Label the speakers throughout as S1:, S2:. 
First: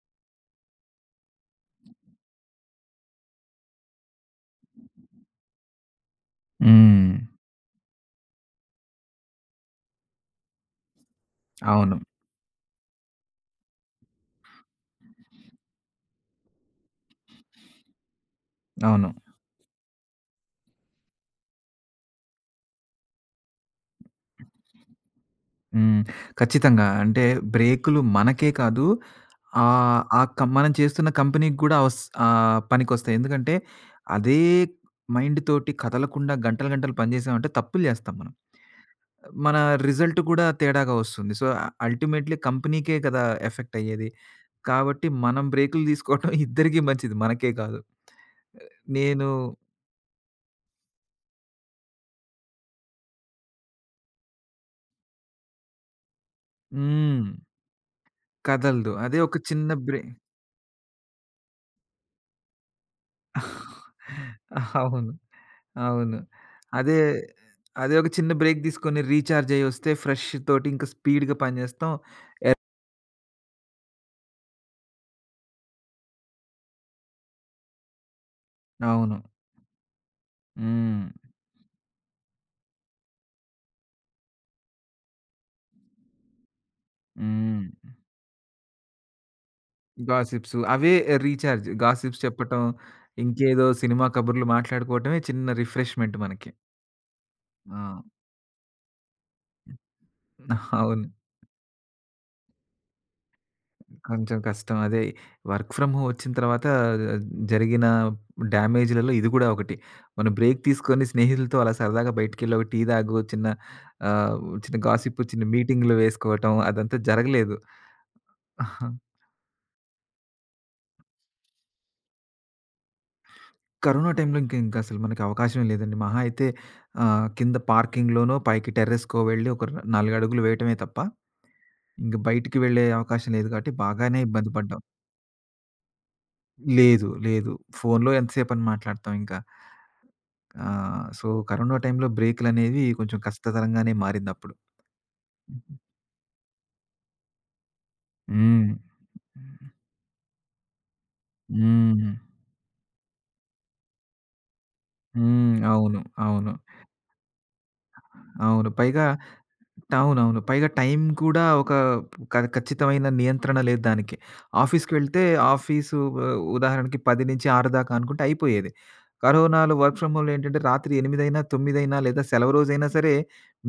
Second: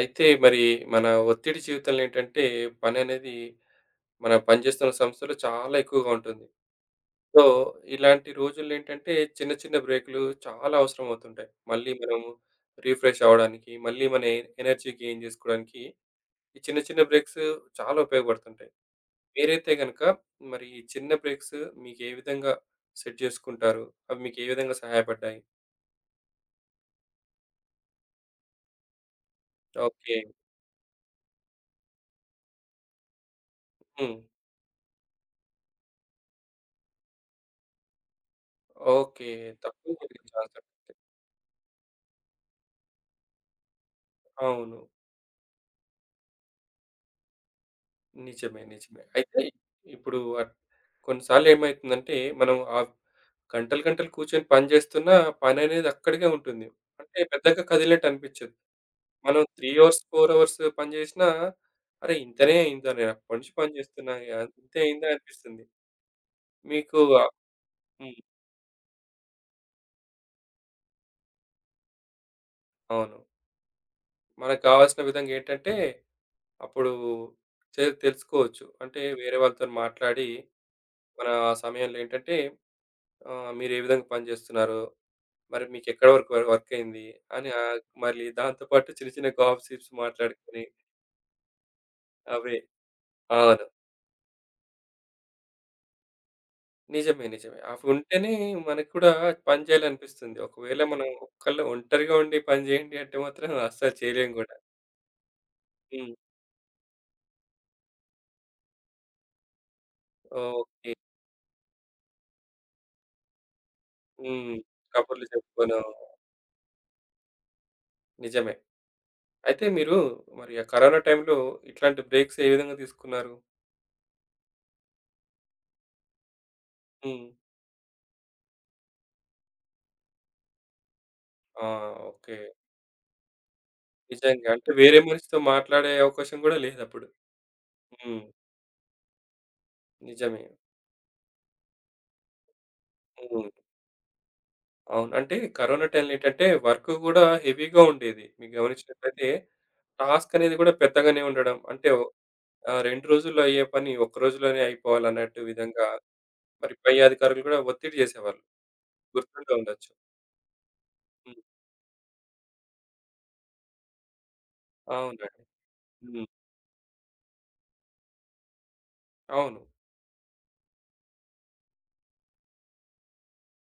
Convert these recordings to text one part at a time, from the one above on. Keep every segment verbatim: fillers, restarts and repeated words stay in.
S1: అయితే మరి మన ఒత్తిడి జీవితంలో ఏంటంటే పని అనేది మన పనిచేస్తున్న సంస్థలో చాలా ఎక్కువగా ఉంటుంది.
S2: హ్మ్.
S1: సో, ఇలాంటి రోజుల్లో ఏంటంటే చిన్న చిన్న బ్రేకులు చాలా అవసరం అవుతుంటాయి. మళ్ళీ
S2: అవును.
S1: మనం రిఫ్రెష్ అవ్వడానికి, మళ్ళీ మన ఎ ఎనర్జీ గెయిన్ చేసుకోవడానికి ఈ చిన్న చిన్న బ్రేక్స్ చాలా ఉపయోగపడుతుంటాయి.
S2: అవును.
S1: మీరైతే గనుక మరి ఈ చిన్న బ్రేక్స్ మీకు ఏ విధంగా సెట్ చేసుకుంటారు? అవి మీకు ఏ విధంగా సహాయపడ్డాయి?
S2: హ్మ్. ఖచ్చితంగా. అంటే బ్రేకులు మనకే కాదు, ఆహ్,
S1: ఓకే.
S2: ఆ కం మనం చేస్తున్న కంపెనీకి గూడా అవస్ ఆహ్, పనికొస్తాయి. ఎందుకంటే
S1: హ్మ్.
S2: అదే మైండ్ తోటి కదలకుండా గంటలు, గంటలు పని చేసామంటే తప్పులు చేస్తాం మనం.
S1: ఓకే.
S2: మన
S1: తక్కువ
S2: రిజల్ట్ కూడా
S1: ఛాన్స్
S2: తేడాగా వస్తుంది. సో, అల్టిమేట్‌లీ కంపెనీకే కదా ఎఫెక్ట్ అయ్యేది.
S1: అవును.
S2: కాబట్టి మనం బ్రేకులు తీసుకోవటం ఇద్దరికీ మంచిది. మనకే కాదు.
S1: నిజమే. నిజమే. అయితే
S2: నేను
S1: ఇప్పుడు అట్ కొన్నిసార్లు ఏమైతుందంటే, మనం ఆహ్, గంటలు, గంటలు కూర్చొని పని చేస్తున్నా పననేది అక్కడికే ఉంటుంది. అంటే
S2: హ్మ్.
S1: పెద్దగా కదిలినట్టు అనిపించదు.
S2: కదలదు. అదే ఒక
S1: మనం
S2: చిన్న
S1: మూడు అవర్స్,
S2: బ్రే
S1: నాలుగు అవర్స్ పని చేసినా, అరే! ఇంతనే అయిందా నేను అప్పటి నుంచి పని చేస్తున్నా. ఆహ్, ఇంతే అయిందా
S2: అవును.
S1: అనిపిస్తుంది.
S2: అవును. అదే,
S1: మీకు ఆహ్,
S2: అదే ఒక
S1: హ్మ్.
S2: చిన్న బ్రేక్ తీసుకొని రీచార్జ్ అయ్యొస్తే ఫ్రెష్ తోటి ఇంకా స్పీడ్‌గా పనిచేస్తాం. ఎ
S1: అవును. మనకు కావాల్సిన విధంగా ఏంటంటే, అప్పుడు తె తెలుసుకోవచ్చు. అంటే
S2: అవును.
S1: వేరే వాళ్ళతోని మాట్లాడి,
S2: హ్మ్.
S1: మన ఆ సమయంలో ఏంటంటే ఆహ్, మీరు ఏ విధంగా పని చేస్తున్నారో మరి మీకెక్కడ వరకు వ వర్క్ అయింది? అని
S2: హ్మ్.
S1: ఆహ్, మళ్ళీ దాంతో పాటు చిన్న చిన్న గాసిప్స్
S2: గాసిప్స్
S1: మాట్లాడుకొని
S2: అవే రీచార్జ్. గాసిప్స్
S1: అవే.
S2: చెప్పటం,
S1: అవును.
S2: ఇంకేదో సినిమా కబుర్లు మాట్లాడుకోవటమే చిన్న రిఫ్రెష్‌మెంట్ మనకి.
S1: నిజమే. నిజమే. అవి
S2: ఆ!
S1: ఉంటేనే మనకు కూడా పని చేయాలనిపిస్తుంది. ఒకవేళ
S2: అవును.
S1: మనం ఒక్కళ్ళే ఒంటరిగా ఉండి పని చేయండి అంటే మాత్రం అస్సలు చేయలేం
S2: కొంచెం
S1: గూడా.
S2: కష్టం. అదే వర్క్ ఫ్రమ్ హోమ్
S1: హ్మ్.
S2: వచ్చిన తర్వాత జరిగిన డ్యామేజ్‌లలో ఇది కూడా ఒకటి. మనం బ్రేక్
S1: ఓకే.
S2: తీసుకొని స్నేహితులతో అలా సరదాగా బయటికెళ్ళి ఒక టీ తాగు, చిన్న ఆహ్,
S1: హ్మ్.
S2: చిన్న గాసిప్,
S1: కబుర్లు
S2: చిన్న
S1: చెప్పుకోవడం.
S2: మీటింగ్‌లు వేసుకోవటం అదంతా జరగలేదు.
S1: నిజమే.
S2: ఆహా.
S1: అయితే మీరు మరి ఆ కరోనా టైంలో ఇట్లాంటి బ్రేక్స్ ఏ విధంగా తీసుకున్నారు?
S2: కరోనా టైంలో ఇంక ఇంక అసలు మనకి అవకాశమే లేదండి. మహా అయితే ఆహ్,
S1: హ్మ్.
S2: కింద పార్కింగ్‌లోనో, పైకి టెర్రస్‌కో వెళ్ళి ఒక నాలుగు అడుగులు వేయటమే తప్ప
S1: ఆ!
S2: ఇంక
S1: ఓకే.
S2: బయటికి వెళ్ళే అవకాశం లేదు కాబట్టి బాగానే
S1: నిజంగా.
S2: ఇబ్బంది
S1: అంటే
S2: పడ్డాం.
S1: వేరే మనిషితో మాట్లాడే అవకాశం గూడా లేదప్పుడు.
S2: లేదు. లేదు. ఫోన్‌లో
S1: హ్మ్.
S2: ఎంతసేపని మాట్లాడతాం ఇంకా.
S1: నిజమే.
S2: ఆ! సో, కరోనా టైంలో బ్రేకులనేవి కొంచెం
S1: హ్మ్.
S2: కష్టతరంగానే మారిందప్పుడు.
S1: అవును. అంటే కరోనా టైంలో ఏంటంటే వర్క్ గూడా హెవీగా ఉండేది. మీరు
S2: హ్మ్.
S1: గమనించినట్లయితే టాస్క్ అనేది గూడా పెద్దగానే ఉండడం. అంటే
S2: హ్మ్.
S1: ఆహ్, రెండు రోజుల్లో అయ్యే పని ఒక్క రోజులోనే అయిపోవాలన్నట్టు
S2: హ్మ్.
S1: విధంగా
S2: అవును. అవును.
S1: మరి పై అధికారులు గూడా ఒత్తిడి చేసేవాళ్ళు.
S2: అవును. పైగా
S1: గుర్తుండే ఉండొచ్చు.
S2: అవునవును. పైగా టైం
S1: హ్మ్.
S2: కూడా ఒక క ఖచ్చితమైన నియంత్రణ లేదు దానికి. ఆఫీస్‌కి వెళ్తే
S1: అవునండి.
S2: ఆఫీసు
S1: హ్మ్.
S2: ఆహ్, ఉదాహరణకి పది నుంచి ఆరు దాకా అనుకుంటే అయిపోయేది.
S1: అవును.
S2: కరోనాలో వర్క్ ఫ్రమ్ హోమ్‌లో ఏంటంటే రాత్రి ఎనిమిది అయినా, తొమ్మిది అయినా లేదా సెలవు రోజైనా సరే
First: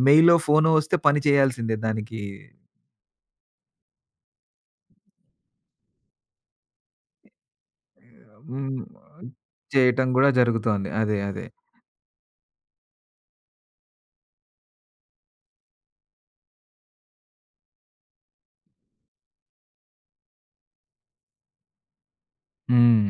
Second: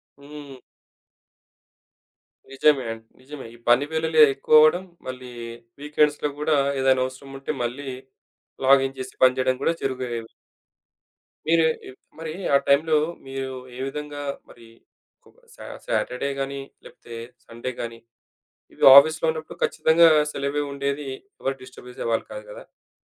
S2: మెయిలో,
S1: హ్మ్.
S2: ఫోనో వస్తే పని చేయాల్సిందే దానికి.
S1: నిజమే అండి. నిజమే. ఈ పని వేళలే ఎక్కువ అవ్వడం, మళ్ళీ వీకెండ్స్‌లో గూడా ఏదైనా అవసరం ఉంటే మళ్ళీ
S2: హ్మ్.
S1: లాగిన్ చేసి పని చేయడం గూడా
S2: చేయటం
S1: జరిగే
S2: గూడా జరుగుతోంది. అదే. అదే.
S1: మీరు ఎ- మరి ఆ టైంలో మీరు ఏ విధంగా మరి ఒక సా- సాటర్డే కానీ లేకపోతే సండే కానీ ఇవి ఆఫీస్లో ఉన్నప్పుడు ఖచ్చితంగా సెలవే ఉండేది ఎవరు డిస్టర్బ్ చేసేవాళ్ళు కాదు కదా
S2: హ్మ్.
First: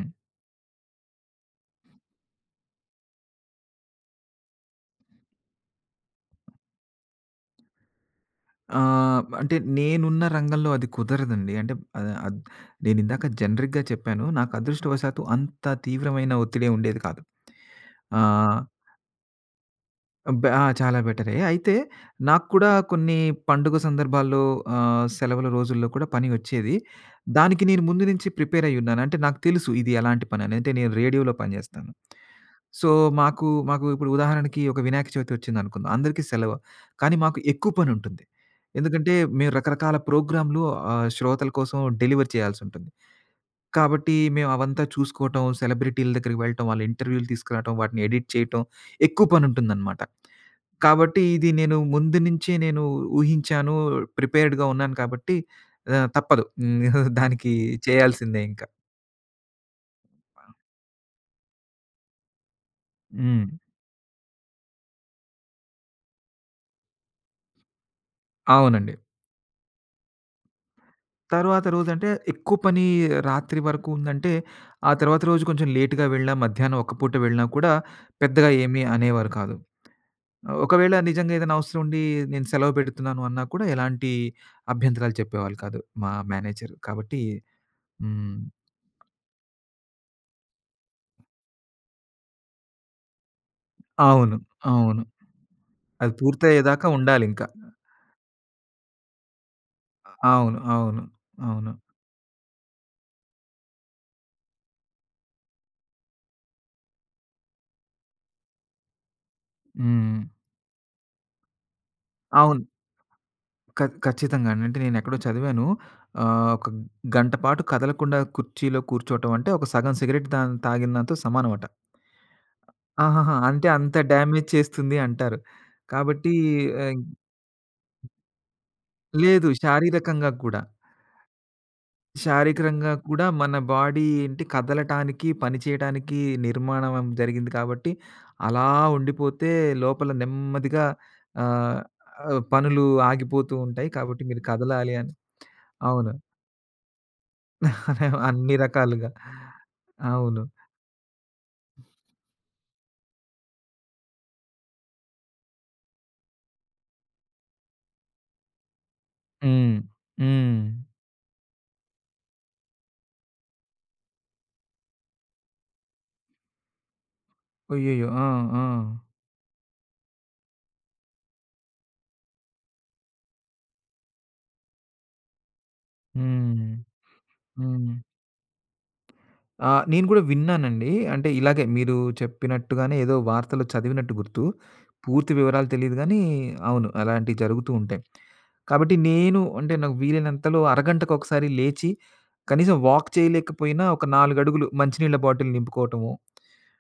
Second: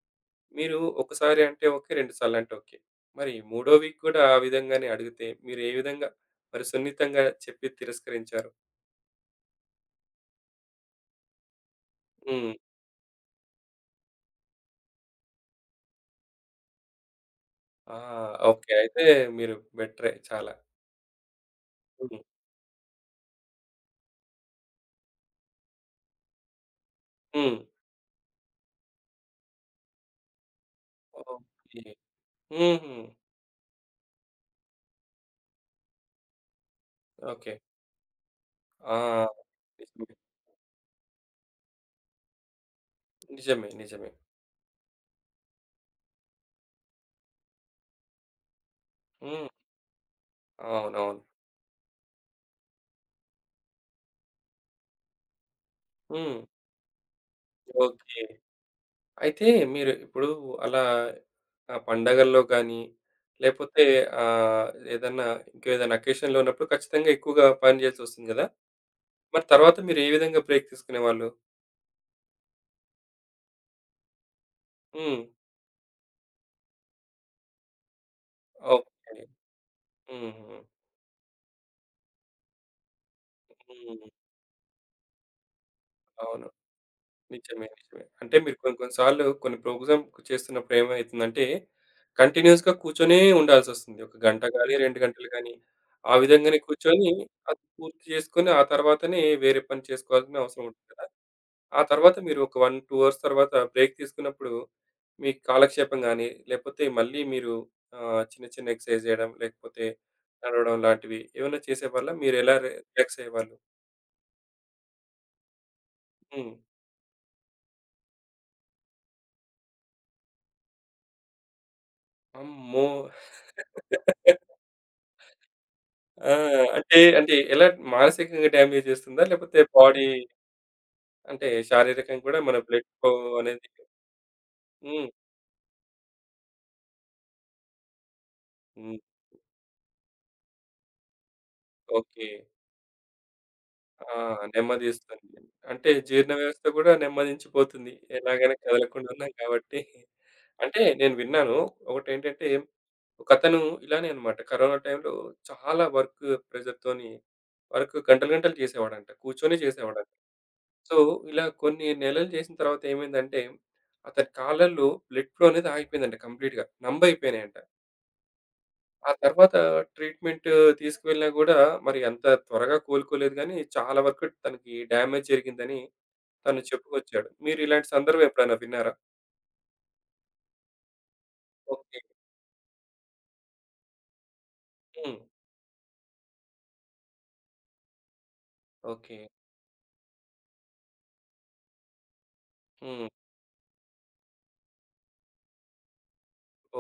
S1: మీరు ఒకసారి అంటే ఓకే రెండు సార్లు అంటే ఓకే మరి మూడో వీక్ కూడా ఆ విధంగానే అడిగితే మీరు ఏ విధంగా మరి సున్నితంగా చెప్పి తిరస్కరించారు
S2: ఆహ్, అంటే నేనున్న రంగంలో అది కుదరదండి. అంటే ఆహ్, అద్
S1: ఉమ్,
S2: నేనిందాక జనరిక్‌గా చెప్పాను. నాకు అదృష్టవశాత్తు అంత తీవ్రమైన ఒత్తిడి ఉండేది కాదు.
S1: ఆ,
S2: ఆ!
S1: ఓకే అయితే మీరు బెటరే
S2: అబ్బ!
S1: చాలా
S2: ఆ! చాలా బెటరే. అయితే
S1: ఉమ్,
S2: నాకు కూడా కొన్ని పండుగ సందర్భాల్లో ఆహ్, సెలవుల రోజుల్లో కూడా పని వచ్చేది.
S1: ఉమ్,
S2: దానికి నేను ముందు నుంచి ప్రిపేర్ అయ్యున్నాను. అంటే నాకు తెలుసు ఇది ఎలాంటి పనని. అంటే నేను రేడియోలో
S1: ఓకే
S2: పనిజేస్తాను. సో,
S1: ఉమ్హు,
S2: మాకు మాకు ఇప్పుడు ఉదాహరణకి ఒక వినాయక చవితి వచ్చిందనుకుందాం. అందరికీ సెలవు. కానీ మాకు
S1: ఓకే
S2: ఎక్కువ పనుంటుంది.
S1: ఆ,
S2: ఎందుకంటే మేము రకరకాల
S1: నిజమే
S2: ప్రోగ్రామ్‌లు ఆహ్, శ్రోతల కోసం డెలివర్ చేయాల్సుంటుంది.
S1: నిజమే నిజమే.
S2: కాబట్టి మేమవంతా చూసుకోవటం, సెలబ్రిటీల దగ్గరికి వెళ్ళటం, వాళ్ళ ఇంటర్వ్యూలు తీసుకురావటం, వాటిని ఎడిట్ చేయటం, ఎక్కువ
S1: ఉమ్.
S2: పనుంటుందనమాట. కాబట్టి
S1: అవునవును.
S2: ఇది నేను ముందు నుంచే నేను ఊహించాను, ప్రిపేర్డ్‌గా ఉన్నాను కాబట్టి ఆహ్,
S1: హ్మ్.
S2: తప్పదు. హ్మ్. దానికి
S1: ఓకే.
S2: చేయాల్సిందే ఇంకా.
S1: అయితే మీరు ఇప్పుడు అలా ఆహ్, పండగల్లో గానీ,
S2: హ్మ్.
S1: లేపోతే ఆహ్, ఏదన్నా ఇంకేదైనా అకేషన్‌లో ఉన్నప్పుడు ఖచ్చితంగా ఎక్కువగా పని జేయాల్సొస్తుంది గదా!
S2: అవునండి.
S1: మరి తర్వాత మీరు ఏ విధంగా బ్రేక్ తీసుకునేవాళ్ళు?
S2: తరువాత రోజంటే ఎక్కువ పని రాత్రి వరకు ఉందంటే, ఆ తర్వాత
S1: హ్మ్.
S2: రోజు కొంచెం లేట్‌గా వెళ్ళినా, మధ్యాహ్నం ఒక్క పూట వెళ్ళినా కూడా పెద్దగా ఏమీ
S1: ఓకే.
S2: అనేవారు కాదు.
S1: హుహు.
S2: ఒకవేళ నిజంగా ఏదైనా అవసరం ఉండి నేను సెలవు పెడుతున్నాను అన్నా కూడా
S1: హ్మ్.
S2: ఎలాంటి అభ్యంతరాలు చెప్పేవాళ్ళు కాదు మా
S1: అవును.
S2: మేనేజర్. కాబట్టి
S1: నిజమే. నిజమే. అంటే
S2: హ్మ్.
S1: మీరు కొన్ని కొన్ని సార్లు కొన్ని ప్రోగ్రామ్ చేస్తున్నప్పుడు ఏమైతుందంటే, కంటిన్యూయస్‌గా కూర్చొనే ఉండాల్సొస్తుంది. ఒక
S2: అవును.
S1: గంట గాని, రెండు
S2: అవును.
S1: గంటలు గాని,
S2: అది
S1: ఆ విధంగానే
S2: పూర్తయ్యేదాకా
S1: కూర్చొని
S2: ఉండాలింకా.
S1: అది పూర్తి చేసుకొని, ఆ తర్వాతనే వేరే పని చేసుకోవాల్సిన
S2: అవును.
S1: అవసరం ఉంటుంది
S2: అవును.
S1: కదా!
S2: అవును.
S1: ఆ తర్వాత మీరు ఒక ఒకటి, రెండు అవర్స్ తర్వాత బ్రేక్ తీసుకున్నప్పుడు, మీ కాలక్షేపం గాని, లేకపోతే మళ్ళీ మీరు ఆహ్, చిన్న చిన్న ఎక్సర్‌సైజ్ చేయడం, లేకపోతే
S2: హ్మ్.
S1: నడవడం లాంటివి ఏమైనా చేసేవాళ్ళా? మీరెలా
S2: అవును.
S1: రిలాక్స్ అయ్యేవాళ్ళు?
S2: ఖ ఖచ్చితంగా అండి. అంటే నేనెక్కడో చదివాను. ఆహ్,
S1: హ్మ్.
S2: ఒక గంట పాటు కదలకుండా కుర్చీలో కూర్చోవటం అంటే ఒక సగం సిగరెట్ దా తాగినంతో సమానమట.
S1: అమ్మో!
S2: ఆహాహా! అంటే అంత డ్యామేజ్ చేస్తుంది అంటారు. కాబట్టి
S1: ఆ!
S2: ఆహ్,
S1: అంటే, అంటే ఎలా మానసికంగా డ్యామేజ్ చేస్తుందా?
S2: లేదు,
S1: లేకపోతే బాడీ
S2: శారీరకంగా కూడా.
S1: అంటే శారీరకంగా కూడా మన బ్లడ్
S2: శారీరకంగా
S1: ఫ్లో
S2: కూడా మన
S1: అనేది
S2: బాడీ ఏంటి
S1: హ్మ్.
S2: కదలటానికి, పని చేయటానికి నిర్మాణం జరిగింది కాబట్టి, అలా
S1: హ్మ్.
S2: ఉండిపోతే లోపల నెమ్మదిగా ఆహ్,
S1: ఓకే.
S2: ఆహ్, పనులు ఆగిపోతూ ఉంటాయి.
S1: ఆ!
S2: కాబట్టి మీరు కదలాలి అని.
S1: నెమ్మదిస్తుంది. అంటే
S2: అవును.
S1: జీర్ణ వ్యవస్థ కూడా నెమ్మదించిపోతుంది.
S2: అన్ని
S1: ఎలాగైనా
S2: రకాలుగా.
S1: కదలకుండా ఉన్నాం కాబట్టి.
S2: అవును.
S1: అంటే నేను విన్నాను. ఒకటేంటంటే ఒకతను ఇలానే అన్నమాట. కరోనా టైంలో చాలా వర్క్ ప్రెషర్‌తోని వర్క్ గంటలు గంటలు చేసేవాడంట. కూర్చొని
S2: హ్మ్.
S1: చేసేవాడంట.
S2: హ్మ్.
S1: సో, ఇలా కొన్ని నెలలు చేసిన తర్వాత ఏమైందంటే, అతని కాళ్ళల్లో బ్లడ్ ఫ్లో అనేది ఆగిపోయిందంట కంప్లీట్‌గా. నంబయిపోయినాయంట.
S2: అయ్యయ్యో! ఆ! ఆ!
S1: ఆ తర్వాత ట్రీట్‌మెంట్ తీసుకువెళ్ళినా గూడా మరి అంత త్వరగా కోలుకోలేదు గానీ, చాలా వరకు తనకి డ్యామేజ్ జరిగిందని తను
S2: హ్మ్.
S1: చెప్పుకొచ్చాడు. మీరు ఇలాంటి
S2: హ్మ్.
S1: సందర్భం ఎప్పుడైనా విన్నారా?
S2: ఆ! నేను కూడా విన్నానండి. అంటే ఇలాగే మీరు
S1: ఓకే.
S2: చెప్పినట్టుగానే ఏదో వార్తలో చదివినట్టు గుర్తు.
S1: హ్మ్.
S2: పూర్తి వివరాలు తెలీదు గానీ అవును. అలాంటివి జరుగుతూ ఉంటాయి. కాబట్టి
S1: ఓకే.
S2: నేను అంటే నాకు వీలైనంతలో అరగంటకొకసారి లేచి కనీసం
S1: హ్మ్.
S2: వాక్ చేయలేకపోయినా ఒక నాలుగు అడుగులు మంచినీళ్ళ బాటిల్ నింపుకోవటము.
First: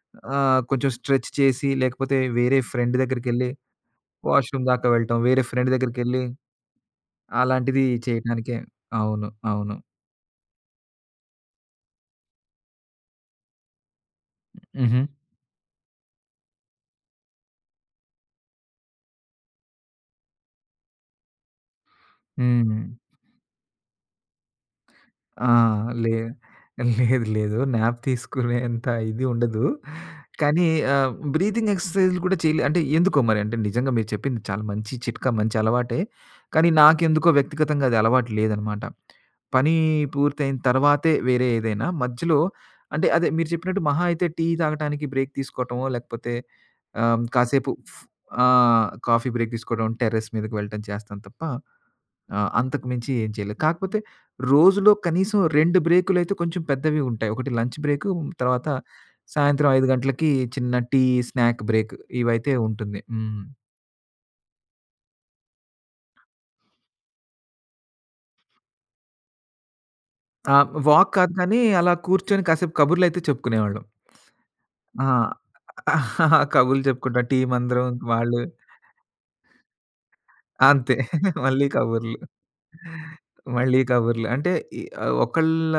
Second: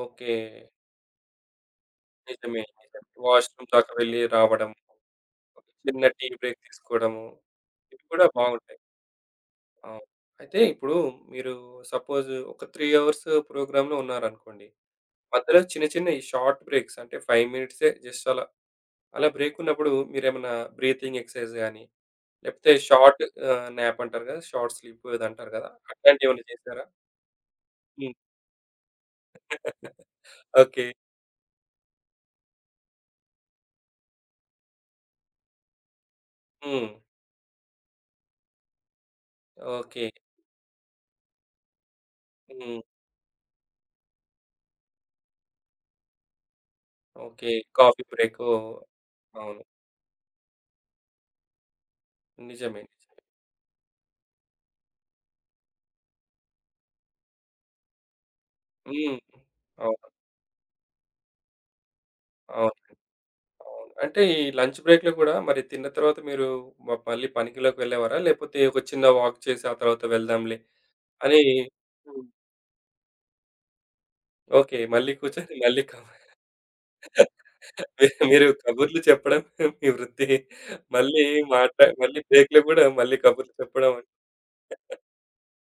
S1: ఓకే.
S2: ఆహ్, కొంచెం స్ట్రెచ్ చేసి లేకపోతే వేరే
S1: నిజమే.
S2: ఫ్రెండ్
S1: నిజమే.
S2: దగ్గరికెళ్ళి
S1: వాష్‌రూమ్ దాకా వెళ్లి
S2: వాష్‌రూమ్
S1: రావడం,
S2: దాకా వెళ్ళటం. వేరే
S1: ఒక
S2: ఫ్రెండ్
S1: చిన్న
S2: దగ్గరికెళ్ళి
S1: టీ బ్రేక్ తీసుకోవడము,
S2: అలాంటిది
S1: ఇవి కూడా
S2: చేయటానికే.
S1: బావుంటాయి.
S2: అవును. అవును.
S1: అవును. అయితే ఇప్పుడు మీరు సపోజ్ ఒక మూడు అవర్స్ ప్రోగ్రామ్‌లో ఉన్నారనుకోండి.
S2: హుహు.
S1: మధ్యలో చిన్న చిన్న ఈ షార్ట్ బ్రేక్స్ అంటే ఐదు మినిట్సే జస్ట్ అలా. అలా బ్రేక్ ఉన్నప్పుడు మీరేమన్నా బ్రీతింగ్ ఎక్సర్‌సైజ్ గాని, లేకపోతే
S2: హ్మ్.
S1: షార్ట్ ఆహ్, న్యాప్ అంటారు కదా! షార్ట్ స్లీప్ ఏదో
S2: ఆ!
S1: అంటారు కదా!
S2: లే
S1: అట్లాంటివేమన్నా చేసారా?
S2: లేదు, లేదు. న్యాప్
S1: హ్మ్.
S2: తీసుకునేంత ఇది ఉండదు. కానీ
S1: ఓకే.
S2: ఆహ్, బ్రీతింగ్ ఎక్సర్‌సైజ్‌లు కూడా చేయలే అంటే ఎందుకో మరి. అంటే నిజంగా మీరు చెప్పింది చాలా మంచి చిట్కా, మంచి అలవాటే. కానీ
S1: హ్మ్.
S2: నాకెందుకో వ్యక్తిగతంగా అది అలవాటు లేదనమాట. పని
S1: ఓకే.
S2: పూర్తయిన తర్వాతే వేరే ఏదైనా మధ్యలో.
S1: హ్మ్.
S2: అంటే అదే మీరు చెప్పినట్టు మహా అయితే టీ తాగటానికి బ్రేక్ తీసుకోవటమో లేకపోతే ఆహ్,
S1: ఓకే.
S2: కాసేపు ఫ్
S1: కాఫీ
S2: ఆ!
S1: బ్రేకో
S2: కాఫీ బ్రేక్
S1: అవును.
S2: తీసుకోవడం, టెర్రస్ మీదకి వెళ్ళటం చేస్తాను తప్ప. ఆ!
S1: నిజమే.
S2: అంతకు మించి ఏం చేయలేదు. కాకపోతే రోజులో కనీసం రెండు బ్రేకులైతే కొంచెం పెద్దవి ఉంటాయి. ఒకటి లంచ్ బ్రేకు, తర్వాత
S1: హ్మ్.
S2: సాయంత్రం ఐదు
S1: అవును.
S2: గంటలకి చిన్న టీ, స్నాక్ బ్రేక్ ఇవైతే
S1: అవును.
S2: ఉంటుంది. హ్మ్.
S1: అవును. అంటే ఈ లంచ్ బ్రేక్‌లో గూడా మరి తిన్న తర్వాత మీరు మ మళ్ళీ పనికిలోకి వెళ్ళేవారా? లేపోతే ఒక చిన్న వాక్ చేసి ఆ తర్వాత
S2: ఆ!
S1: వెళ్దాంలే
S2: వాక్ కాదు
S1: అని
S2: కానీ అలా
S1: హ్మ్.
S2: కూర్చొని కాసేపు కబుర్లైతే చెప్పుకునేవాళ్ళం.
S1: ఓకే.
S2: ఆ!
S1: మళ్ళీ కూర్చొని మళ్ళీ కబు
S2: కబుర్లు చెప్పుకుంటాం. టీమందరం
S1: మీ
S2: వాళ్ళు
S1: మీరు కబుర్లు చెప్పడం మీ వృత్తి.
S2: అంతే.
S1: మళ్ళీ
S2: మళ్ళీ
S1: మాట్లా
S2: కబుర్లు.
S1: మళ్ళీ బ్రేక్‌లో గూడా మళ్ళీ కబుర్లు
S2: మళ్ళీ
S1: చెప్పడం
S2: కబుర్లు. అంటే ఈ ఆహ్, ఒకళ్ళ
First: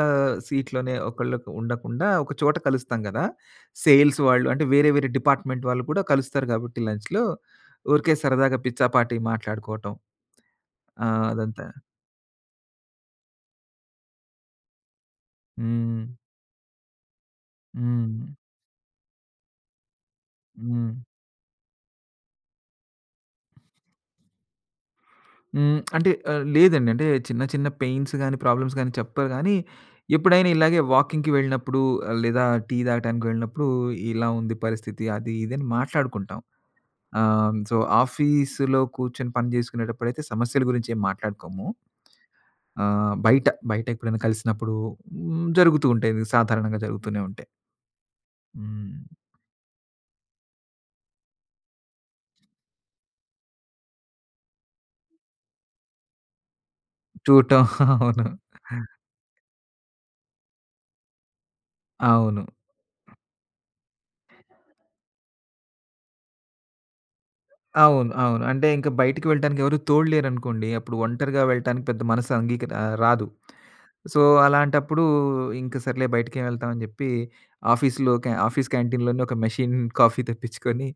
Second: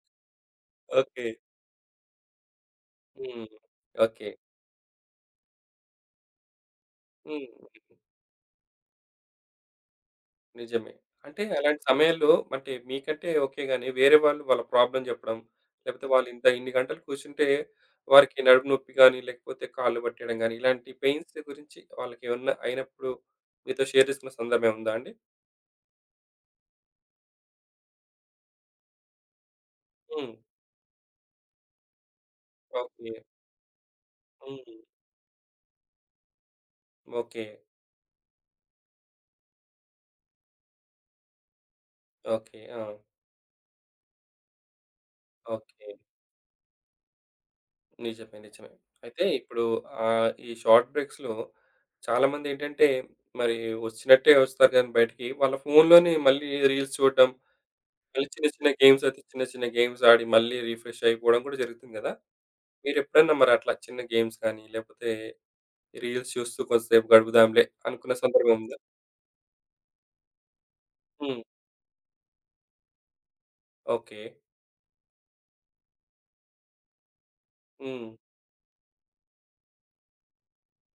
S2: సీట్‌లోనే
S1: ఓకే.
S2: ఒకళ్ళకి ఉండకుండా ఒక చోట కలుస్తాం గదా!
S1: హ్మ్.
S2: Sales
S1: okay.
S2: వాళ్ళు అంటే వేరే వేరే డిపార్ట్‌మెంట్ వాళ్ళు కూడా కలుస్తారు గాబట్టి లంచ్‌లో
S1: హ్మ్.
S2: ఊరికే సరదాగా పిచ్చాపాటీ మాట్లాడుకోవటం.
S1: నిజమే.
S2: ఆ!
S1: అంటే
S2: అదంతా.
S1: అలాంటి సమయంలో అంటే మీకంటే ఓకే గాని, వేరే వాళ్ళు వాళ్ళ ప్రాబ్లమ్ జెప్పడం,
S2: హ్మ్.
S1: లేకపోతే వాళ్ళు ఇంత ఇన్ని గంటలు కూర్చుంటే
S2: హ్మ్.
S1: వారికి నడుము నొప్పి గాని, లేకపోతే కాళ్ళు పట్టేయడం గాని, ఇలాంటి
S2: హ్మ్.
S1: పెయిన్స్ గురించి వాళ్ళకేమన్నా అయినప్పుడు మీతో షేర్ చేసుకున్న సందర్భం ఏముందా అండి?
S2: హ్మ్. అంటే ఆహ్, లేదండి. అంటే చిన్న చిన్న పెయిన్స్ గాని, ప్రాబ్లమ్స్ గాని చెప్పరు గానీ,
S1: హ్మ్.
S2: ఎప్పుడైనా ఇలాగే వాకింగ్‌కి వెళ్ళినప్పుడు ఆ, లేదా టీ
S1: ఓకే.
S2: తాగటానికి వెళ్ళినప్పుడు ఇలా ఉంది
S1: హ్మ్.
S2: పరిస్థితి అది ఇది అని మాట్లాడుకుంటాం.
S1: ఓకే.
S2: ఆహ్, సో, ఆఫీస్‌లో కూర్చొని పని జేసుకునేటప్పుడైతే సమస్యల గురించి ఏం మాట్లాడుకోము.
S1: ఓకే. ఆ!
S2: ఆహ్, బయట, బయట ఎప్పుడైనా కలిసినప్పుడు హ్మ్, జరుగుతూ
S1: ఓకే.
S2: ఉంటాయి. ఇది సాధారణంగా జరుగుతూనే ఉంటాయి.
S1: నిజమే. నిజమే.
S2: హ్మ్.
S1: అయితే ఇప్పుడు ఆహ్, ఈ షార్ట్ బ్రేక్స్‌లో చాలామందేంటంటే మరి వచ్చినట్టే వస్తారు గాని బయటికి, వాళ్ళ ఫోన్‌లోనే మళ్ళీ రీల్స్ చూడడం
S2: చూడటం అవును.
S1: మళ్ళీ చిన్న చిన్న గేమ్స్ అయితే చిన్న చిన్న గేమ్స్ ఆడి మళ్ళీ రిఫ్రెష్ అయిపోవడం కూడా జరుగుతుంది గదా!
S2: అవును.
S1: మీరెప్పుడన్నా మరి అట్లా చిన్న గేమ్స్ గాని, లేపోతే రీల్స్ చూస్తూ కొంతసేపు గడుపుదాంలే
S2: అవును.
S1: అనుకున్న
S2: అవును.
S1: సందర్భం
S2: అంటే
S1: ఉందా?
S2: ఇంక బయటికి వెళ్ళటానికి ఎవరు తోడు లేరనుకోండి. అప్పుడు ఒంటరిగా
S1: హ్మ్.
S2: వెళ్ళటానికి పెద్ద మనసు అంగీక ఆహ్, రాదు. So,
S1: okay.
S2: అలాంటప్పుడు ఇంక సర్లే బయటికేం వెళ్తాం అని జెప్పి
S1: హ్మ్.
S2: ఆఫీస్‌లో క్యా ఆఫీస్ క్యాంటీన్‌లోనే ఒక మెషిన్ కాఫీ తెప్పించుకొని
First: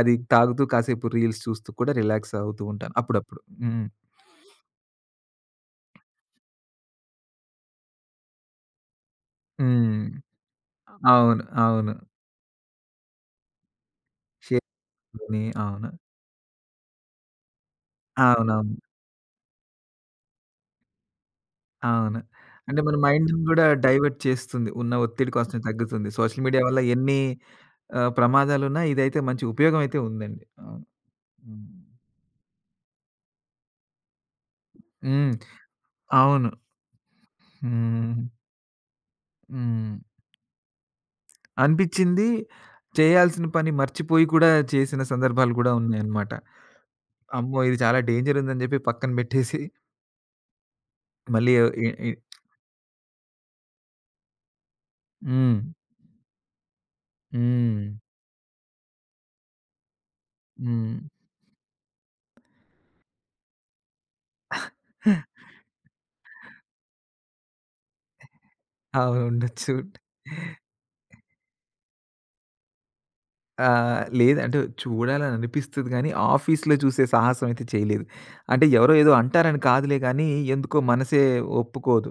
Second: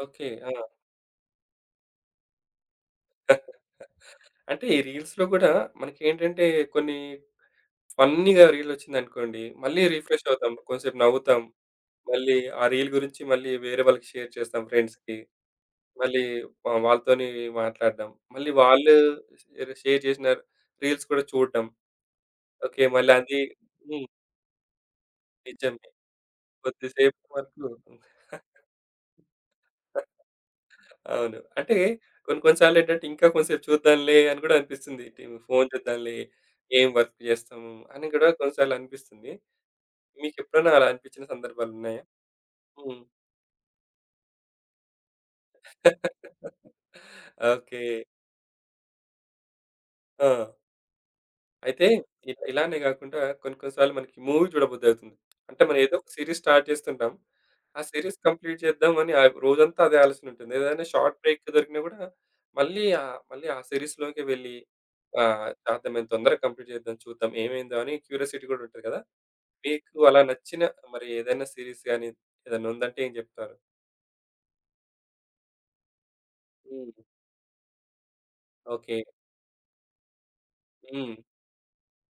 S2: అది
S1: ఓకే. ఆ!
S2: తాగుతూ కాసేపు రీల్స్ చూస్తూ కూడా రిలాక్స్ అవుతూ ఉంటాను అప్పుడప్పుడు. హ్మ్.
S1: అంటే ఈ రీల్స్‌లో గూడా మనకేంటంటే కొన్ని ఫన్నీ‌గా రీలొచ్చిందనుకోండి, మళ్ళీ
S2: హ్మ్.
S1: రిఫ్రెష్ అవుతాం. కొంసేపు
S2: అవును.
S1: నవ్వుతాం.
S2: అవును.
S1: మళ్ళీ ఆ రీల్ గురించి మళ్ళీ వేరే వాళ్ళకి షేర్ చేస్తాం ఫ్రెండ్స్‌కి.
S2: షేర్‌లోని అవును.
S1: మళ్ళీ వా వాళ్ళతోని మాట్లాడడం. మళ్ళీ
S2: అవునవును.
S1: వాళ్ళు షేర్ షేర్ చేసిన రీల్స్ కూడా చూడడం.
S2: అవును. అంటే
S1: ఓకే.
S2: మన మైండ్‌ని
S1: మళ్ళది
S2: గూడా
S1: హ్మ్.
S2: డైవర్ట్ చేస్తుంది. ఉన్న ఒత్తిడి కొంచెం
S1: నిజమే.
S2: తగ్గుతుంది. సోషల్ మీడియా వల్ల
S1: కొద్దిసేపు
S2: ఎన్ని
S1: వరకు
S2: ఆహ్, ప్రమాదాలున్నా ఇదైతే మంచి ఉపయోగం అయితే ఉందండి. అవును.
S1: అవును.
S2: హ్మ్.
S1: అంటే కొన్ని కొన్ని సార్లేంటంటే ఇంకా కొంసేపు చూద్దాంలే అని గూడా అనిపిస్తుంది.
S2: హ్మ్.
S1: టీవ్ ఫోను చూద్దాంలే,
S2: అవును.
S1: ఏం వర్క్ చేస్తాము అని
S2: హ్మ్.
S1: గూడా కొన్ని సార్లు అనిపిస్తుంది.
S2: హ్మ్.
S1: మీకెప్పుడైనా అలా అనిపించిన సందర్భాలున్నాయా?
S2: అనిపిచ్చింది.
S1: హ్మ్.
S2: చేయాల్సిన పని మర్చిపోయి కూడా చేసిన సందర్భాలు కూడా ఉన్నాయన్నమాట. అమ్మో! ఇది
S1: ఓకే.
S2: చాలా డేంజర్ ఉందని జెప్పి పక్కన బెట్టేసి
S1: ఆ!
S2: మళ్ళీ ఇ
S1: అయితే
S2: ఇ
S1: ఇ ఇలానే గాకుండా కొన్ని కొన్ని సార్లు మనకి మూవీ చూడబుద్దవుతుంది.
S2: హ్మ్.
S1: అంటే మనం ఏదో ఒక సీరీస్ స్టార్ట్ చేస్తుంటాం.
S2: హ్మ్.
S1: ఆ సీరీస్ కంప్లీట్ చేద్దామని ఆహ్, రోజంతా అదే ఆలోచన ఉంటుంది. ఏదైనా
S2: హ్మ్.
S1: షార్ట్ బ్రేక్ దొరికినా గూడా మళ్ళీ ఆహ్, మళ్ళీ ఆ సీరీస్‌లోకే వెళ్ళి ఆహ్, చేద్దాం ఎంత తొందరగా కంప్లీట్ చేద్దాం చూద్దాం ఏమైందో అని క్యూరియాసిటీ గూడా ఉంటది గదా!
S2: అవును. ఉండొచ్చు.
S1: మీకు అలా నచ్చిన మరి ఏదైనా సీరీస్ గాని ఏదైనా ఉందంటే ఏం జెప్తారు?
S2: ఆహ్, లేదు, అంటే చూడాలని అనిపిస్తది గానీ, ఆఫీస్‌లో
S1: హ్మ్.
S2: చూసే సాహసం అయితే చేయలేదు. అంటే ఎవరో
S1: ఓకే.
S2: ఏదో అంటారని కాదులే గానీ, ఎందుకో
S1: హ్మ్.
S2: మనసే ఒప్పుకోదు.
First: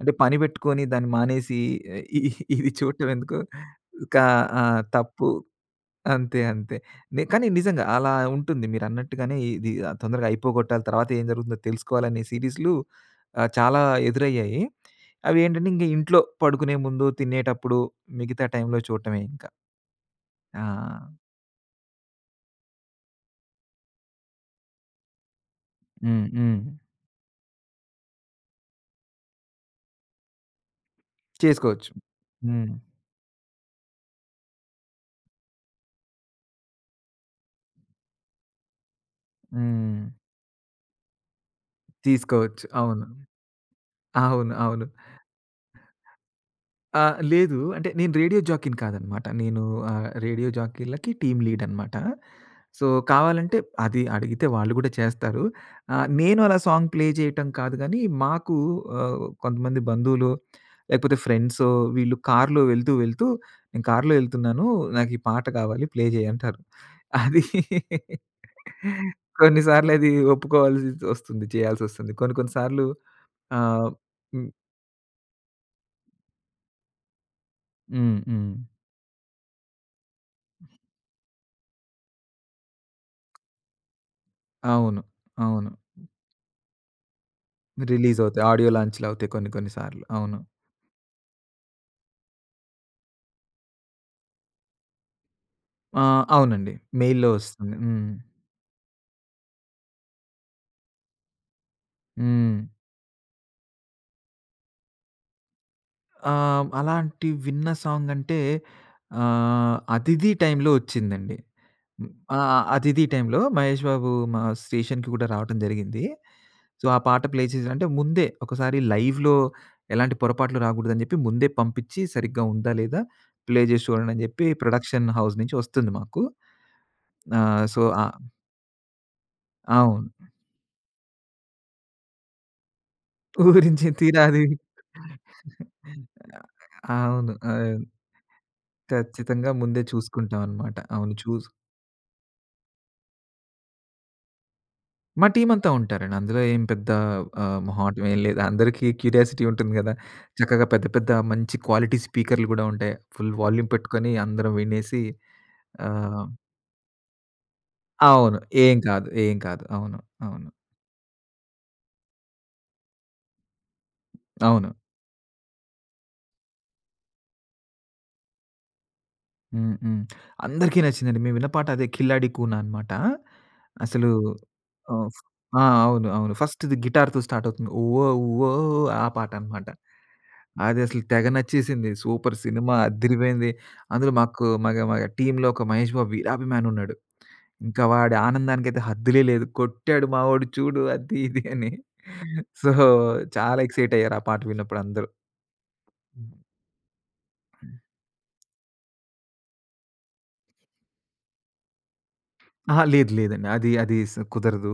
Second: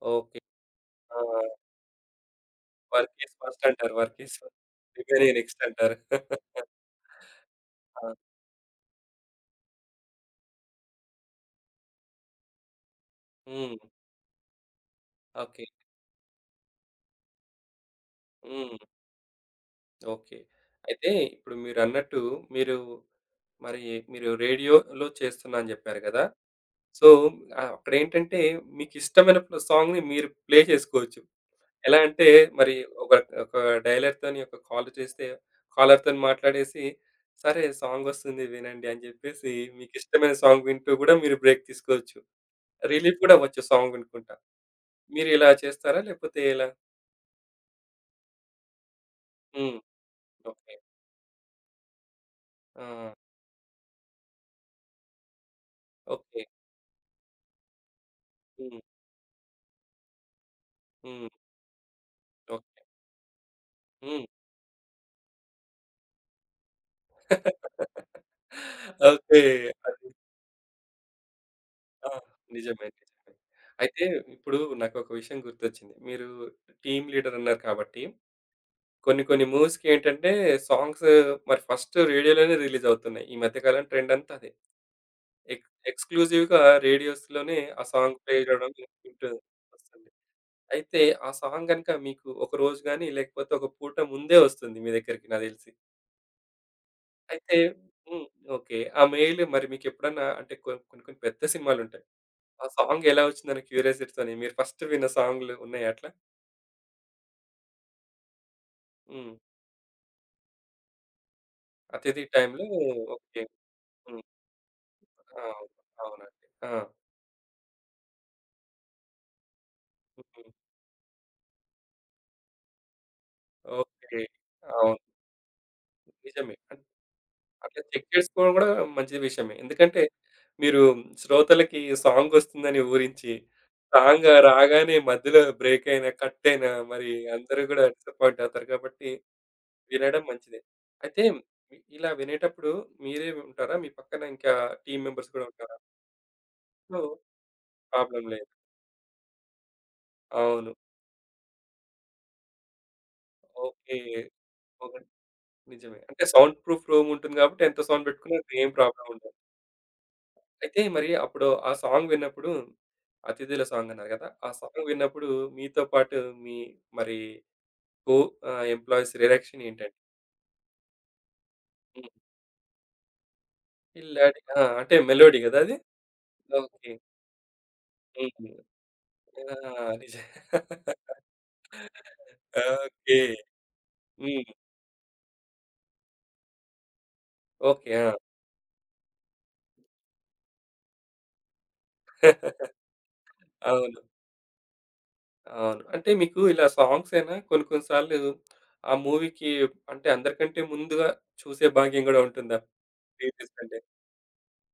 S2: అంటే పని
S1: ఓకే.
S2: పెట్టుకొని దాన్ని
S1: ఆ!
S2: మానేసి ఎ- ఇ ఇది చూడటం
S1: వర్క్ ఈస్
S2: ఎందుకు?
S1: ఫస్ట్ అంటారు. వర్క్
S2: కా
S1: ఈస్
S2: ఆ! తప్పు.
S1: రివెన్యూ నెక్స్ట్ అంటారు.
S2: అంతే. అంతే. నే కానీ నిజంగా
S1: ఆ!
S2: అలా ఉంటుంది. మీరన్నట్టుగానే ఇది ఆ తొందరగా అయిపోగొట్టాలి. తర్వాత ఏం జరుగుతుందో తెలుసుకోవాలనే సీరీస్‌లు ఆహ్,
S1: హ్మ్.
S2: చాలా ఎదురయ్యాయి. అవి
S1: ఓకే.
S2: ఏంటంటే ఇంక ఇంట్లో పడుకునే ముందు, తినేటప్పుడు, మిగతా
S1: హ్మ్.
S2: టైంలో చూడటమే ఇంకా.
S1: ఓకే.
S2: ఆ!
S1: అయితే ఇప్పుడు మీరన్నట్టు మీరు మరి మీరు రేడియోలో చేస్తున్నా అని జెప్పారు గదా!
S2: హ్మ్. హ్మ్.
S1: సో, ఆహ్, అక్కడేంటంటే మీకిష్టమైన ప్ సాంగ్‌ని మీరు ప్లే చేసుకోవచ్చు.
S2: చేసుకోవచ్చు.
S1: ఎలా అంటే
S2: హ్మ్.
S1: మరి ఒక ఒక డైలర్‌తోని ఒక కాల్ చేస్తే కాలర్‌తోని మాట్లాడేసి, సరే సాంగొస్తుంది వినండి అని జెప్పేసి
S2: హ్మ్.
S1: మీకిష్టమైన సాంగ్ వింటూ గూడా మీరు బ్రేక్ తీసుకోవచ్చు.
S2: తీసుకోవచ్చు. అవును.
S1: రిలీఫ్ గూడా అవ్వచ్చు సాంగ్ వినుకుంటా.
S2: అవును. అవును.
S1: మీరిలా చేస్తారా? లేకపోతే ఎలా?
S2: ఆ! లేదు. అంటే నేను రేడియో జాకీని కాదనమాట. నేను
S1: హ్మ్.
S2: ఆహ్, రేడియో
S1: ఓకే.
S2: జాకీలకి టీమ్ లీడ్ అనమాట. సో,
S1: ఆ!
S2: కావాలంటే అది అడిగితే వాళ్ళు గూడా చేస్తారు. ఆహ్, నేను
S1: ఓకే.
S2: అలా సాంగ్ ప్లే చేయటం కాదు గానీ, మాకు
S1: హ్మ్.
S2: ఆహ్, కొంతమంది బంధువులు లేకపోతే
S1: హ్మ్.
S2: ఫ్రెండ్సో వీళ్ళు కార్‌లో
S1: ఓకే.
S2: వెళ్తూ, వెళ్తూ, "నేను కార్‌లో
S1: హ్మ్.
S2: ఎళ్తున్నాను. నాకు ఈ పాట కావాలి, ప్లే చేయి" అంటారు. అది
S1: ఓకే.
S2: కొన్ని సార్లు
S1: అది
S2: అది ఒప్పుకోవాల్సి ఒస్తుంది.
S1: ఆ!
S2: చేయాల్సొస్తుంది. కొన్ని కొన్ని సార్లు
S1: నిజమే. నిజమే.
S2: ఆహ్,
S1: అయితే
S2: హ్మ్.
S1: ఇప్పుడు నాకొక విషయం గుర్తొచ్చింది. మీరు టీమ్ లీడర్ అన్నారు కాబట్టి
S2: హ్మ్. హ్మ్.
S1: కొన్ని కొన్ని మూవీస్‌కి ఏంటంటే సాంగ్స్ మరి ఫస్ట్ రేడియోలోనే రిలీజ్ అవుతున్నాయి. ఈ మధ్య కాలం ట్రెండ్ అంతా అదే.
S2: అవును. అవును.
S1: ఎక్స్ ఎక్స్‌క్లూజివ్‌గా రేడియోస్‌లోనే ఆ సాంగ్ ప్లే
S2: రిలీజవుతాయి. ఆడియో
S1: జేయడం వింటూ
S2: లాంచ్‌లవుతాయి కొన్ని కొన్ని సార్లు.
S1: వస్తుంది.
S2: అవును.
S1: అయితే ఆ సాంగ్ గనుక మీకు ఒక రోజు గాని లేకపోతే ఒక పూట ముందే వస్తుంది మీ దగ్గరికి నాకు దెలిసి.
S2: ఆ! అవునండి. మెయిల్‌లో
S1: అయితే
S2: వస్తుంది. హ్మ్.
S1: హ్మ్. ఓకే. ఆ మెయిల్ మరి మీకెప్పుడన్నా అంటే కొ కొన్ని కొన్ని పెద్ద సినిమాలుంటాయి.
S2: హ్మ్.
S1: ఆ సాంగ్ ఎలా వచ్చిందని క్యూరియాసిటీతోని మీరు ఫస్ట్ విన్న సాంగ్‌లు ఉన్నాయా అట్లా?
S2: ఆహ్, అలాంటి విన్న సాంగంటే
S1: హ్మ్.
S2: ఆహ్, 'అతిథి' టైంలో వచ్చిందండి.
S1: 'అతిథి'
S2: ఆ!
S1: టైమ్‌లో
S2: 'అతిథి' టైంలో
S1: ఓకే.
S2: మహేష్ బాబు
S1: హ్మ్.
S2: మా స్టేషన్‌కి కూడా
S1: ఆ!
S2: రావటం జరిగింది.
S1: అవునండి. ఆ!
S2: సో, ఆ పాట ప్లే చేసి, అంటే ముందే ఒకసారి లైవ్‌లో ఎలాంటి
S1: హ్మ్.
S2: పొరపాట్లు రాకూడదని చెప్పి ముందే పంపించి సరిగ్గా ఉందా లేదా ప్లే చేసి చూడండి అని
S1: ఓకే.
S2: చెప్పి
S1: అవును.
S2: ప్రొడక్షన్ హౌస్ నుంచి వస్తుంది మాకు.
S1: నిజమే. అన్
S2: ఆహ్, సో,
S1: అట్లా
S2: ఆ
S1: చెక్ చేసుకోవడం గూడా మంచి విషయమే. ఎందుకంటే
S2: అవును.
S1: మీరు శ్రోతలకి సాంగొస్తుందని ఊహించి,
S2: ఊరించి తీరా
S1: సాంగ్
S2: అది.
S1: రాగానే మధ్యలో బ్రేక్ అయినా, కట్ అయినా మరి
S2: అవును.
S1: అందరూ
S2: అవును.
S1: గూడా డిసప్పాయింట్ అవుతారు కాబట్టి
S2: ఖచ్చితంగా ముందే
S1: వినడం
S2: చూసుకుంటాం
S1: మంచిదే.
S2: అన్నమాట. అవును.
S1: అయితే
S2: చూస్
S1: మీ- ఇలా వినేటప్పుడు మీరే ఉంటారా? మీ పక్కన ఇంకా టీమ్
S2: మా
S1: మెంబర్స్ కూడా
S2: టీమంతా
S1: ఉంటారా?
S2: ఉంటారండి. అందులో ఏం పెద్ద
S1: సో,
S2: ఆహ్, మొహమాటం ఏం
S1: ప్రాబ్లమ్
S2: లేదు.
S1: లేదు.
S2: అందరికీ క్యూరియాసిటీ ఉంటుంది గదా! చక్కగా
S1: అవును.
S2: పెద్ద పెద్ద మంచి క్వాలిటీ స్పీకర్‌లు గూడా ఉంటాయి. Full volume
S1: okay.
S2: పెట్టుకొని అందరం
S1: ఓకే.
S2: వినేసి
S1: నిజమే. అంటే
S2: ఆహ్,
S1: సౌండ్ ప్రూఫ్ రూమ్ ఉంటుంది కాబట్టి ఎంత సౌండ్
S2: అవును.
S1: పెట్టుకున్నా ఏం
S2: ఏం కాదు.
S1: ప్రాబ్లమ్ ఉండదు.
S2: ఏం కాదు. అవును. అవును.
S1: అయితే మరి అప్పుడు ఆ సాంగ్ విన్నప్పుడు 'అతిథుల' సాంగ్ అన్నారు కదా! ఆ
S2: అవును.
S1: సాంగ్ విన్నప్పుడు మీతో పాటు మీ మరి కో ఆహ్, ఎంప్లాయీస్ రియాక్షన్
S2: హ్మ్.
S1: ఏంటండి?
S2: హ్మ్. అందరికీ నచ్చిందండి. మేము విన్న పాట అదే
S1: హ్మ్.
S2: 'కిల్లాడి కూన' అనమాట. అసలు
S1: పిల్లాడి ఆ! అంటే
S2: ఆహ్, ఫ్
S1: మెలోడీ కదా
S2: ఆ!
S1: అది?
S2: అవును. అవును. ఫస్ట్‌ది
S1: ఓకే.
S2: గిటార్‌తో స్టార్ట్ అవుతుంది. 'ఓ ఓ
S1: హ్మ్.
S2: ఆ పాట
S1: ఆ!
S2: అనమాట.
S1: నిజ
S2: అది అసలు తెగ నచ్చేసింది. Super cinema
S1: okay.
S2: అద్దిరిపోయింది. అందులో మాకు
S1: హ్మ్.
S2: మగ మగ టీమ్‌లో ఒక 'మహేష్ బాబు' వీరాభిమాని ఉన్నాడు. ఇంకా
S1: ఓకే. ఆ!
S2: వాడి ఆనందానికైతే హద్దులే లేదు. కొట్టాడు మావోడు చూడు అది ఇది అని. సో, చాలా ఎక్సైట్
S1: అవును.
S2: అయ్యారు ఆ పాట విన్నప్పుడు అందరూ.
S1: అవును. అంటే మీకు ఇలా సాంగ్సేనా కొన్ని కొన్ని సార్లు ఆ మూవీకి అంటే అందరికంటే ముందుగా చూసే భాగ్యం గూడా ఉంటుందా?
S2: అహా! లేదు, లేదండి.
S1: రిలీజ్
S2: అది
S1: కంటే.
S2: అది స్ కుదరదు.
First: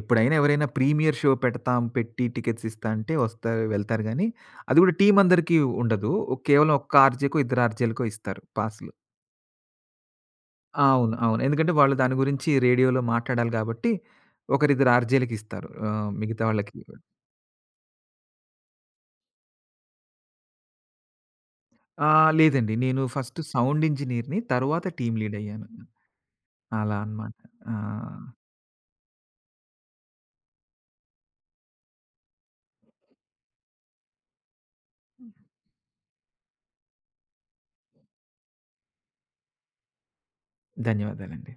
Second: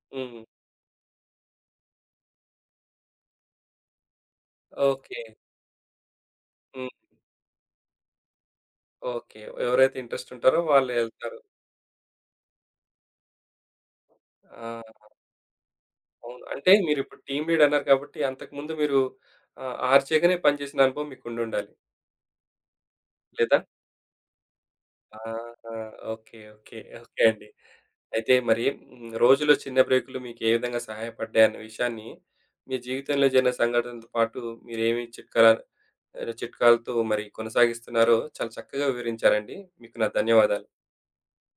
S2: ఎప్పుడైనా
S1: హ్మ్.
S2: ఎవరైనా ప్రీమియర్ షో పెడతాం, పెట్టి టికెట్స్ ఇస్తా అంటే వస్తారు, వెళ్తారు గానీ, అది కూడా టీమ్
S1: ఓకే.
S2: అందరికీ ఉండదు. కేవలం
S1: హ్మ్.
S2: ఒక్క ఆర్‌జేకో, ఇద్దరు ఆర్‌జేలకో ఇస్తారు పాస్‌లు.
S1: ఓకే. ఎవరైతే ఇంట్రెస్ట్ ఉంటారో వాళ్ళే
S2: అవును. అవును.
S1: ఎళ్తారు.
S2: ఎందుకంటే వాళ్ళు దాని గురించి రేడియోలో మాట్లాడాలి కాబట్టి, ఒకరిద్దరు
S1: ఆ!
S2: ఆర్‌జేలకి ఇస్తారు. ఆహ్, మిగతా
S1: అవును.
S2: వాళ్ళకి
S1: అంటే
S2: ఇవ్వరు.
S1: మీరిప్పుడు టీమ్ లీడ్ అన్నారు కాబట్టి అంతకుముందు మీరు ఆహ్, 'ఆర్‌జే‌గానే' పనిచేసిన అనుభవం మీకుండుండాలి.
S2: ఆ! లేదండి. నేను ఫస్ట్
S1: లేదా?
S2: సౌండ్ ఇంజినీర్‌ని, తరువాత టీమ్
S1: ఆహా!
S2: లీడ్ అయ్యాను.
S1: ఓకే. ఓకే.
S2: అలా
S1: ఓకే
S2: అన్నమాట.
S1: అండి.
S2: ఆ!
S1: అయితే మరి హ్మ్, రోజులో చిన్న బ్రేకులు మీకు ఏ విధంగా సహాయపడ్డాయి అన్న విషయాన్ని, మీ జీవితంలో జరిగిన సంఘటనతో పాటు మీరేమి చిట్కాల ఆహ్, చిట్కాలతో మరి కొనసాగిస్తున్నారో చాలా చక్కగా వివరించారండి. మీకు నా ధన్యవాదాలు.
S2: ధన్యవాదాలండి.